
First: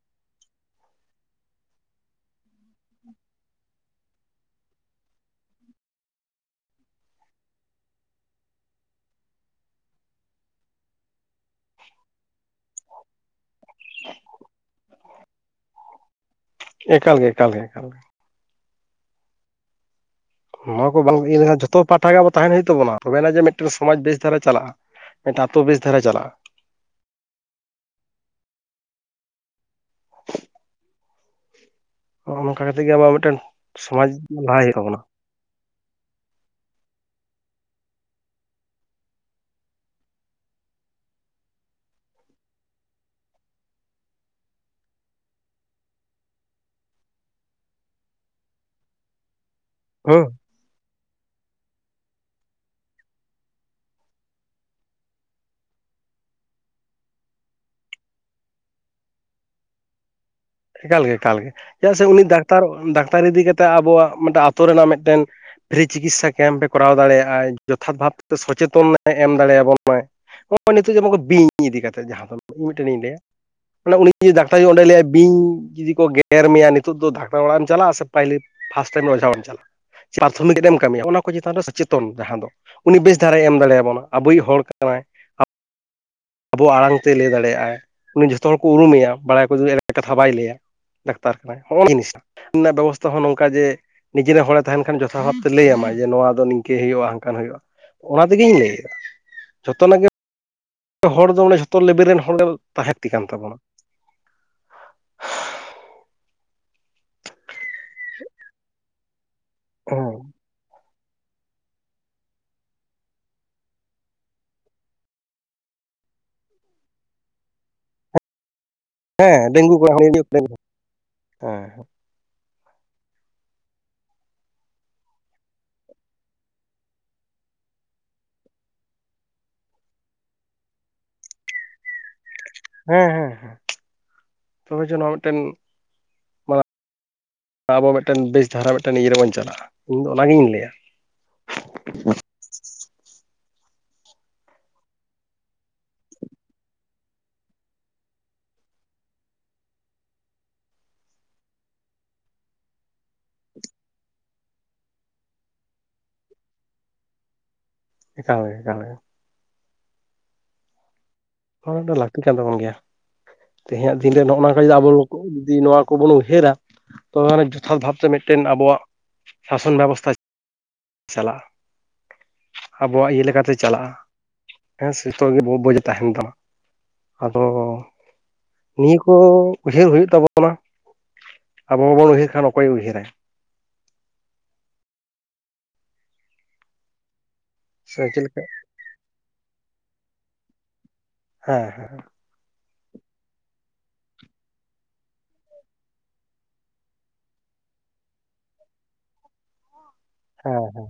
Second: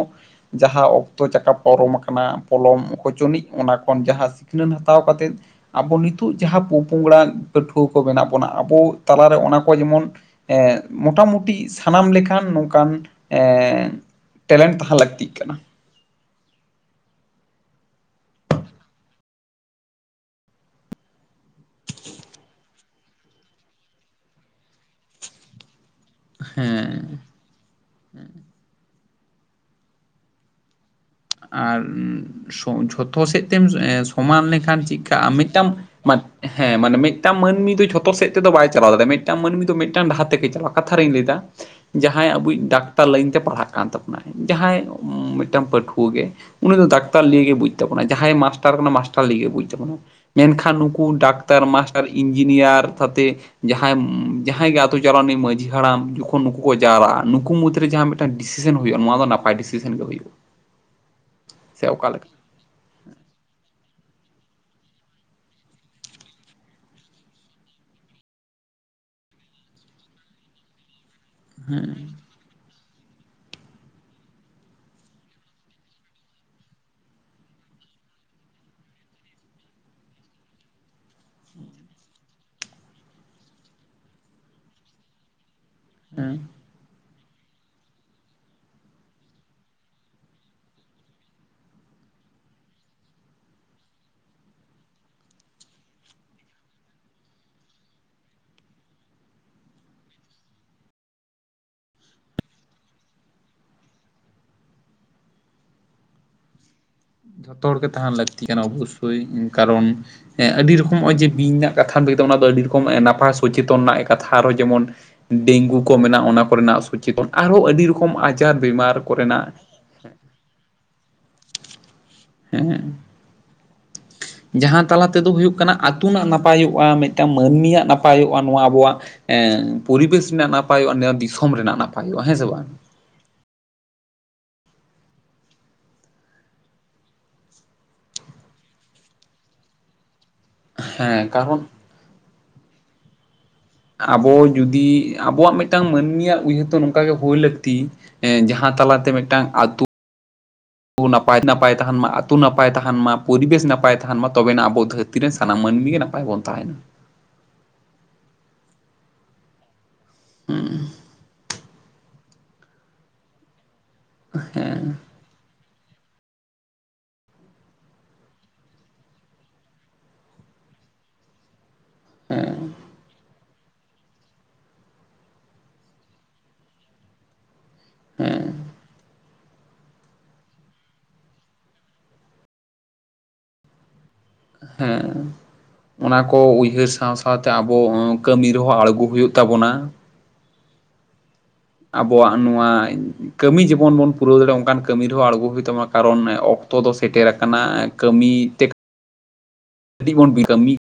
ᱡᱟᱦᱟᱸ ᱚᱠᱛᱚ ᱪᱟᱠᱟ ᱯᱟᱨᱚᱢ ᱟᱠᱟᱱᱟ ᱯᱚᱞᱚᱢ ᱚᱠᱚᱪᱚᱱᱤᱡ ᱚᱱᱟ ᱠᱷᱚᱱ ᱡᱟᱦᱟᱸ ᱥᱤᱠᱷᱱᱟᱹᱛ ᱦᱟᱛᱟᱣ ᱠᱟᱛᱮᱫ ᱟᱵᱚ ᱱᱤᱛᱚᱜ ᱡᱟᱦᱟᱸ ᱯᱚ ᱯᱚᱝᱲᱟ ᱯᱟᱹᱴᱷᱩᱣᱟᱹ ᱠᱚ ᱢᱮᱱᱟᱜ ᱵᱚᱱᱟ ᱟᱵᱚ ᱛᱟᱞᱟᱨᱮ ᱚᱱᱟ ᱠᱚ ᱡᱮᱢᱚᱱ ᱮᱸᱫ ᱢᱳᱴᱟᱢᱩᱴᱤ ᱥᱟᱱᱟᱢ ᱞᱮᱠᱟᱱ ᱱᱚᱝᱠᱟᱱ ᱮᱸᱻ ᱴᱮᱞᱮᱱᱴ ᱛᱟᱦᱮᱸ ᱞᱟᱹᱠᱛᱤᱜ ᱠᱟᱱᱟ ᱾ ᱮᱠᱟᱞ ᱜᱮ ᱮᱠᱟᱞ ᱜᱮ ᱮᱠᱟᱞ ᱜᱮ ᱾ ᱱᱚᱣᱟ ᱠᱚ ᱵᱟᱝ ᱤᱭᱟᱹ ᱞᱮᱠᱷᱟᱱ ᱡᱚᱛᱚ ᱯᱟᱦᱴᱟ ᱜᱮ ᱟᱵᱚ ᱛᱟᱦᱮᱱ ᱦᱩᱭᱩᱜ ᱛᱟᱵᱚᱱᱟ ᱾ ᱛᱚᱵᱮᱭᱟᱱᱟᱜ ᱡᱮ ᱢᱤᱫᱴᱟᱝ ᱥᱚᱢᱟᱡᱽ ᱵᱮᱥ ᱫᱷᱟᱨᱟ ᱪᱟᱞᱟᱜᱼᱟ, ᱢᱤᱫᱴᱟᱝ ᱟᱛᱳ ᱵᱮᱥ ᱫᱷᱟᱨᱟ ᱪᱟᱞᱟᱜᱼᱟ ᱾ ᱦᱮᱸ ᱦᱮᱸ᱾ [inaudible] ᱟᱨ ᱱᱚᱜᱼᱚ ᱱᱚᱝᱠᱟ ᱥᱚ ᱠᱟᱛᱮ ᱜᱮ ᱟᱵᱚᱣᱟᱜ ᱡᱷᱚᱛᱚ ᱢᱤᱫᱴᱮᱱ ᱥᱮᱫ ᱛᱮᱢ ᱥᱚᱢᱟᱡᱽ ᱥᱚᱢᱟᱱ ᱞᱟᱦᱟᱭ ᱦᱩᱭᱩᱜ ᱞᱮᱠᱷᱟᱱ ᱛᱟᱵᱚᱱᱟ ᱪᱮᱫ ᱠᱟᱜᱼᱟᱢ ᱢᱤᱫᱴᱟᱝ ᱦᱮᱸ ᱢᱟᱱᱮ ᱢᱤᱫᱴᱟᱝ ᱢᱟᱹᱱᱢᱤ ᱫᱚ ᱡᱷᱚᱛᱚ ᱥᱮᱫ ᱛᱮᱫ ᱵᱟᱭ ᱪᱟᱞᱟᱣ ᱫᱟᱲᱮᱭᱟᱜᱼᱟ, ᱢᱤᱫᱴᱟᱝ ᱢᱟᱹᱱᱢᱤ ᱫᱚ ᱢᱤᱫᱴᱟᱝ ᱰᱟᱦᱟᱨ ᱛᱮᱜᱮ ᱪᱟᱞᱟᱣ ᱠᱟᱛᱷᱟ ᱨᱤᱧ ᱞᱟᱹᱭᱮᱫᱟ, ᱡᱟᱦᱟᱸᱭ ᱟᱵᱚᱭᱤᱡ ᱰᱟᱠᱛᱟᱨ ᱞᱟᱹᱭᱤᱱ ᱛᱮ ᱯᱟᱲᱦᱟᱜ ᱠᱟᱱ ᱛᱟᱵᱚᱱᱟᱭ ᱡᱟᱦᱟᱸᱭ ᱢᱤᱫᱴᱟᱝ ᱯᱟᱹᱴᱷᱩᱣᱟᱹ ᱠᱩ ᱜᱮ ᱩᱱᱤ ᱫᱚ ᱰᱟᱠᱛᱟᱨ ᱱᱤᱭᱮ ᱜᱮ ᱵᱩᱡ ᱛᱟᱵᱚᱱᱟ ᱡᱟᱦᱟᱸᱭ ᱢᱟᱥᱴᱟᱨ ᱠᱟᱱᱟᱭ ᱢᱟᱥ [unintelligible] ᱛᱟᱵᱚᱱᱟ ᱦᱮᱸ ᱢᱮᱱᱠᱷᱟᱱ ᱱᱩᱠᱩ ᱰᱟᱠᱛᱟᱨ ᱢᱟᱥᱴᱟᱨ ᱤᱧᱡᱤᱱᱤᱭᱟᱨ ᱟᱛᱮ ᱡᱟᱦᱟᱸᱭ ᱡᱟᱦᱟᱸᱭ ᱜᱮ ᱟᱛᱳ ᱪᱟᱞᱟᱣᱮᱱᱤᱡ ᱢᱟᱹᱡᱷᱤ ᱦᱟᱲᱟᱢ ᱡᱚᱠᱷᱚᱱ ᱱᱩᱠᱩ ᱠᱚ ᱡᱟᱣᱨᱟᱜᱼᱟ ᱱᱩᱠᱩ ᱢᱩᱫᱽᱨᱮ ᱡᱟᱦᱟ ᱢᱤᱫᱴᱟᱝ ᱰᱤᱥᱤᱥᱮᱱ ᱦᱩᱭᱩᱜᱼᱟ ᱱᱚᱣᱟ ᱫᱚ ᱱᱟᱯᱟᱭ ᱰᱤᱥᱤᱥᱮᱱ ᱜᱮ ᱦᱩᱭᱩᱜᱼᱟ᱾ ᱮᱠᱟᱞ ᱜᱮ ᱮᱠᱟᱞᱜᱮ, ᱪᱮᱫᱟᱜ ᱚᱠᱟ ᱥᱮ ᱞᱮᱠᱟ ᱩᱱᱤ ᱰᱟᱠᱛᱟᱨ ᱰᱟᱠᱛᱟᱨ ᱤᱫᱤ ᱠᱟᱛᱮᱫ ᱟᱵᱚᱣᱟᱜ ᱢᱤᱫᱴᱮᱱ ᱟᱛᱳ ᱨᱮᱱᱟᱜ ᱢᱤᱫᱴᱮᱱ ᱯᱷᱤᱨᱤ ᱪᱤᱠᱤᱛᱥᱟ ᱠᱮᱢᱯᱮ ᱠᱚᱨᱟᱣ ᱫᱟᱲᱮᱭᱟᱜᱼᱟ, ᱡᱚᱛᱷᱟᱛ ᱵᱷᱟᱵᱛᱮ ᱥᱚᱪᱮᱛᱚᱱᱮ ᱮᱢ ᱫᱟᱲᱮ ᱟᱵᱚᱱ ᱟᱭ, [inaudible] ᱱᱤᱛᱚᱜ ᱡᱮᱢᱚᱱ ᱵᱤᱧ ᱤᱫᱤ ᱦᱮᱸ ᱠᱟᱛᱮ ᱡᱟᱦᱟᱸ ᱫᱚ ᱤᱧ ᱢᱤᱫᱴᱮᱱᱤᱧ ᱞᱟᱹᱭᱟ ᱢᱟᱱᱮ ᱩᱱᱤ ᱰᱟᱠᱛᱟᱨ ᱚᱸᱰᱮ ᱞᱟᱹᱭᱟ ᱵᱤᱧ ᱡᱩᱫᱤ ᱠᱚ ᱜᱮᱨ ᱢᱮᱭᱟ ᱱᱤᱛᱚᱜ ᱫᱚ ᱰᱟᱠᱴᱟᱨ ᱚᱲᱟᱜ ᱮᱢ ᱪᱟᱞᱟᱜᱼᱟ ᱥᱮ ᱯᱭᱞᱳ ᱯᱷᱟᱥᱴᱮ ᱴᱟᱭᱤᱢ ᱚᱡᱷᱟ ᱮᱢ ᱪᱟᱞᱟᱜᱼᱟ? ᱯᱨᱟᱛᱷᱚᱢᱤᱠ ᱨᱮᱢ ᱠᱟᱹᱢᱤᱭᱟ ᱚᱱᱟ ᱩᱱᱠᱩ ᱪᱮᱛᱟᱱ ᱨᱮ ᱥᱚᱪᱮᱛᱚᱱ ᱡᱟᱦᱟᱸ ᱫᱚ ᱩᱱᱤ ᱵᱮᱥ ᱫᱷᱟᱨᱮ ᱮᱢ ᱫᱟᱲᱮᱭᱟᱵᱚᱱᱟ, ᱟᱵᱚᱭᱤᱡ ᱦᱚᱲ ᱠᱟᱱᱟᱭ᱾ ᱦᱮᱸ᱾ ᱟᱵᱚᱣᱟᱜ ᱟᱲᱟᱝ ᱛᱮᱭ ᱞᱟᱹᱭ ᱫᱟᱲᱮᱭᱟᱜ ᱟᱭ, ᱩᱱᱤ ᱡᱷᱚᱛᱚ ᱦᱚᱲ ᱠᱚ ᱩᱨᱩᱢᱮᱭᱟ, ᱵᱟᱲᱟᱭ ᱠᱚ ᱡᱩᱫᱤ ᱮᱲᱮ ᱠᱟᱛᱷᱟ ᱵᱟᱭ ᱞᱟᱹᱭᱟ᱾ ᱰᱟᱠᱛᱟᱨ ᱠᱟᱱᱟᱭ ᱦᱚᱜᱼ ᱡᱤᱱᱤᱥᱴᱟ ᱨᱮᱱᱟᱜ ᱵᱮᱵᱚᱥᱛᱷᱟ ᱦᱚᱸ ᱱᱚᱝᱠᱟ ᱡᱮ ᱱᱤᱡᱮᱨ ᱦᱚᱲᱮ ᱛᱟᱦᱮᱱ ᱠᱷᱟᱱ ᱡᱚᱛᱷᱟ ᱵᱷᱟᱵᱛᱮ ᱞᱟᱹᱭᱟᱢᱟᱭ ᱡᱮ ᱱᱚᱣᱟ ᱫᱚ ᱱᱤᱝᱠᱟᱹ ᱦᱩᱭᱩᱜᱼᱟ ᱦᱟᱱᱠᱟᱱ ᱦᱩᱭᱩᱜᱼᱟ᱾ ᱚᱱᱟ ᱛᱮᱜᱮ [unintelligible] ᱦᱚᱲ ᱫᱚ ᱡᱷᱚᱛ ᱞᱮᱵᱮᱞ ᱨᱮᱱ ᱦᱚᱲ ᱞᱮ ᱛᱟᱦᱮᱸ ᱞᱟᱹᱠᱛᱤ ᱠᱟᱱ ᱛᱟᱵᱚᱱᱟ᱾ ᱡᱷᱚᱛᱚ ᱦᱚᱲᱜᱮ ᱛᱟᱦᱮᱱ ᱞᱟᱹᱠᱛᱤ ᱠᱟᱱᱟ ᱚᱵᱚᱥᱳᱭ, ᱠᱟᱨᱚᱱ ᱦᱮᱸ ᱟᱹᱰᱤ ᱨᱚᱠᱚᱢ ᱱᱚᱜᱼᱚᱭ ᱡᱮ ᱵᱤᱧ ᱨᱮᱱᱟᱜ ᱠᱟᱛᱷᱟ ᱞᱟᱹᱭ ᱫᱚ, ᱚᱱᱟ ᱫᱚ ᱟᱹᱰᱤ ᱨᱚᱠᱚᱢ ᱱᱟᱯᱟᱭ ᱥᱚᱪᱮᱛᱚᱱ ᱨᱮᱱᱟᱜ ᱠᱟᱛᱷᱟ, ᱟᱨᱦᱚᱸ ᱡᱮᱢᱚᱱ ᱰᱮᱝᱜᱩ ᱠᱚ ᱢᱮᱱᱟᱜᱼᱟ ᱚᱱᱟ ᱠᱚᱨᱮᱱᱟᱜ ᱥᱚᱪᱮᱛᱚᱱ, ᱟᱨᱦᱚᱸ ᱟᱹᱰᱤ ᱨᱚᱠᱚᱢ ᱟᱡᱟᱨ ᱵᱤᱢᱟᱨ ᱠᱚᱨᱮᱱᱟᱜ ᱦᱮᱸ ᱰᱮᱝᱜᱩ [unintelligible] ᱦᱮᱸ᱾ ᱦᱮᱸ᱾ ᱡᱟᱦᱟᱸ ᱛᱟᱞᱟ ᱛᱮᱫᱚ ᱦᱩᱭᱩᱜ ᱠᱟᱱᱟ ᱟᱹᱛᱩ ᱱᱟᱜ ᱱᱟᱯᱟᱭᱚᱜᱼᱟ ᱢᱤᱫᱴᱟᱱ ᱢᱟᱹᱱᱢᱤᱭᱟᱜ ᱱᱟᱯᱟᱭᱚᱜᱼᱟ ᱱᱚᱣᱟ ᱟᱵᱚᱣᱟᱜ ᱮᱸ ᱯᱚᱨᱤᱵᱮᱥ ᱨᱮᱱᱟᱜ ᱱᱟᱯᱟᱭᱚᱜᱼᱟ ᱱᱚᱣᱟ ᱫᱤᱥᱚᱢ ᱨᱮᱱᱟᱜ ᱱᱟᱯᱟᱭᱚᱜᱼᱟ, ᱦᱮᱸ ᱥᱮ ᱵᱟᱝ? ᱦᱮᱸ ᱦᱮᱸ ᱦᱮᱸ᱾ ᱛᱚᱵᱮ ᱡ ᱱᱚᱣᱟ ᱢᱤᱫᱴᱮᱱ ᱱᱚᱣᱟ ᱟᱵᱚ ᱢᱤᱫᱴᱮᱱ ᱵᱮᱥ ᱫᱷᱟᱨᱟ ᱢᱤᱫᱴᱮᱱ ᱤᱭᱟᱹ ᱨᱮᱵᱚᱱ ᱪᱟᱞᱟᱜᱼᱟ ᱤᱧᱫᱚ ᱚᱱᱟᱜᱤᱧ ᱞᱟᱹᱭᱟ᱾ ᱦᱮᱸ ᱠᱟᱨᱚᱱ [inaudible] [inaudible] ᱟᱵᱚ ᱡᱩᱫᱤ ᱟᱵᱚᱣᱟᱜ ᱢᱤᱫᱴᱟᱝ ᱢᱟᱹᱱᱢᱤᱭᱟᱜ ᱩᱭᱦᱟᱹᱨ ᱛᱚ ᱱᱚᱝᱠᱟᱜᱮ ᱦᱩᱭ ᱞᱟᱹᱠᱛᱤ᱾ ᱡᱟᱦᱟᱸ ᱛᱟᱞᱟᱛᱮ ᱢᱤᱫᱴᱟᱝ ᱟᱛᱩ ᱱᱟᱯᱟᱭ ᱱᱟᱯᱟᱭ ᱛᱟᱦᱮᱱ ᱢᱟ ᱟᱛᱩ ᱱᱟᱯᱟᱭ ᱛᱟᱦᱮᱱ ᱢᱟ, ᱯᱚᱨᱤᱵᱮᱥ ᱱᱟᱯᱟᱭ ᱛᱟᱦᱮᱱ ᱢᱟ ᱛᱚᱵᱮᱱᱟᱜ ᱟᱵᱚ ᱫᱷᱟᱹᱨᱛᱤ ᱛᱤᱨᱮ ᱥᱟᱱᱟᱢ ᱢᱟᱹᱱᱢᱤ ᱜᱮ ᱱᱟᱯᱟᱭ ᱵᱚᱱ ᱛᱟᱦᱮᱱ᱾ ᱮᱠᱟᱞ ᱮᱠᱟᱞ ᱮ ᱦᱮᱸ᱾ ᱱᱚᱣᱟ ᱢᱤᱫᱴᱟᱝ ᱞᱟᱹᱠᱛᱤ ᱠᱟᱱ ᱛᱟᱵᱚᱱ ᱜᱮᱭᱟ ᱛᱮᱦᱮᱧᱟᱜ ᱫᱤᱱᱨᱮ ᱱᱚᱜᱚᱭ ᱱᱚᱝᱠᱟ ᱡᱤ ᱦᱮᱸ ᱟᱵᱚᱼᱼ ᱦᱟᱹᱭ ᱡᱩᱫᱤ ᱱᱚᱣᱟ ᱠᱚᱵᱚᱱ ᱩᱭᱦᱟᱹᱨᱟ ᱛᱚ ᱡᱚᱛᱷᱟᱛ ᱵᱷᱟᱵᱛᱮ ᱢᱮᱫᱴᱮᱱ ᱟᱵᱚᱣᱟᱜ ᱥᱟᱥᱚᱱ ᱵᱮᱵᱚᱥᱛᱷᱟ ᱪᱟᱞᱟᱜᱼᱟ᱾ ᱦᱮᱸ᱾ ᱟᱵᱚᱣᱟᱜ ᱤᱭᱟᱹ ᱞᱮᱠᱟᱛᱮ ᱪᱟᱞᱟᱜᱼᱟ ᱦᱮᱸ ᱥᱮ ᱡᱚᱛᱚ‌ ᱜᱮ ᱵᱩᱡᱮ ᱛᱟᱦᱮᱱ ᱛᱟᱢᱟ᱾ ᱟᱫᱚ ᱦᱮᱸ ᱱᱤᱭᱟᱹ ᱠᱚ ᱩᱭᱦᱟᱹᱨ ᱦᱩᱭᱩᱜ ᱛᱟᱵᱚᱱᱟ, ᱟᱵᱚ ᱵᱟᱵᱚᱱ ᱩᱭᱦᱟᱹᱨ ᱠᱷᱟᱱ ᱚᱠᱚᱭᱮ ᱩᱭᱦᱟᱹᱨᱟ᱾ ᱦᱮᱸ ᱚᱱᱟ ᱠᱚ ᱩᱭᱦᱟᱹᱨ ᱥᱟᱶ ᱥᱟᱶ ᱥᱟᱶᱛᱮ ᱟᱵᱚ ᱥᱮ ᱦᱚᱸ ᱪᱮᱫ ᱞᱮᱠᱟ ᱠᱟᱹᱢᱤ ᱨᱮᱦᱚᱸ ᱟᱬᱜᱳ ᱦᱩᱭᱩᱜ ᱛᱟᱵᱚᱱᱟ᱾ ᱦᱮᱸ ᱦᱮᱸ ᱟᱵᱚᱣᱟᱜ ᱱᱚᱣᱟ ᱠᱟᱹᱢᱤ ᱡᱮᱵᱚᱱ ᱵᱚᱱ ᱯᱩᱨᱟᱹᱣ ᱫᱟᱲᱮᱭᱟᱜᱼᱟ ᱚᱝᱠᱟᱱ ᱠᱟᱹᱢᱤ ᱨᱮᱦᱚᱸ ᱟᱬᱜᱳ ᱦᱩᱭᱩᱜ ᱛᱟᱵᱚᱱᱟ ᱠᱟᱨᱚᱱ ᱚᱠᱛᱚ ᱫᱚ ᱥᱮᱴᱮᱨᱟᱠᱟᱱᱟ ᱠᱟᱹᱢᱤ [unintelligible] ᱦᱮᱸ ᱠᱟᱹᱢᱤ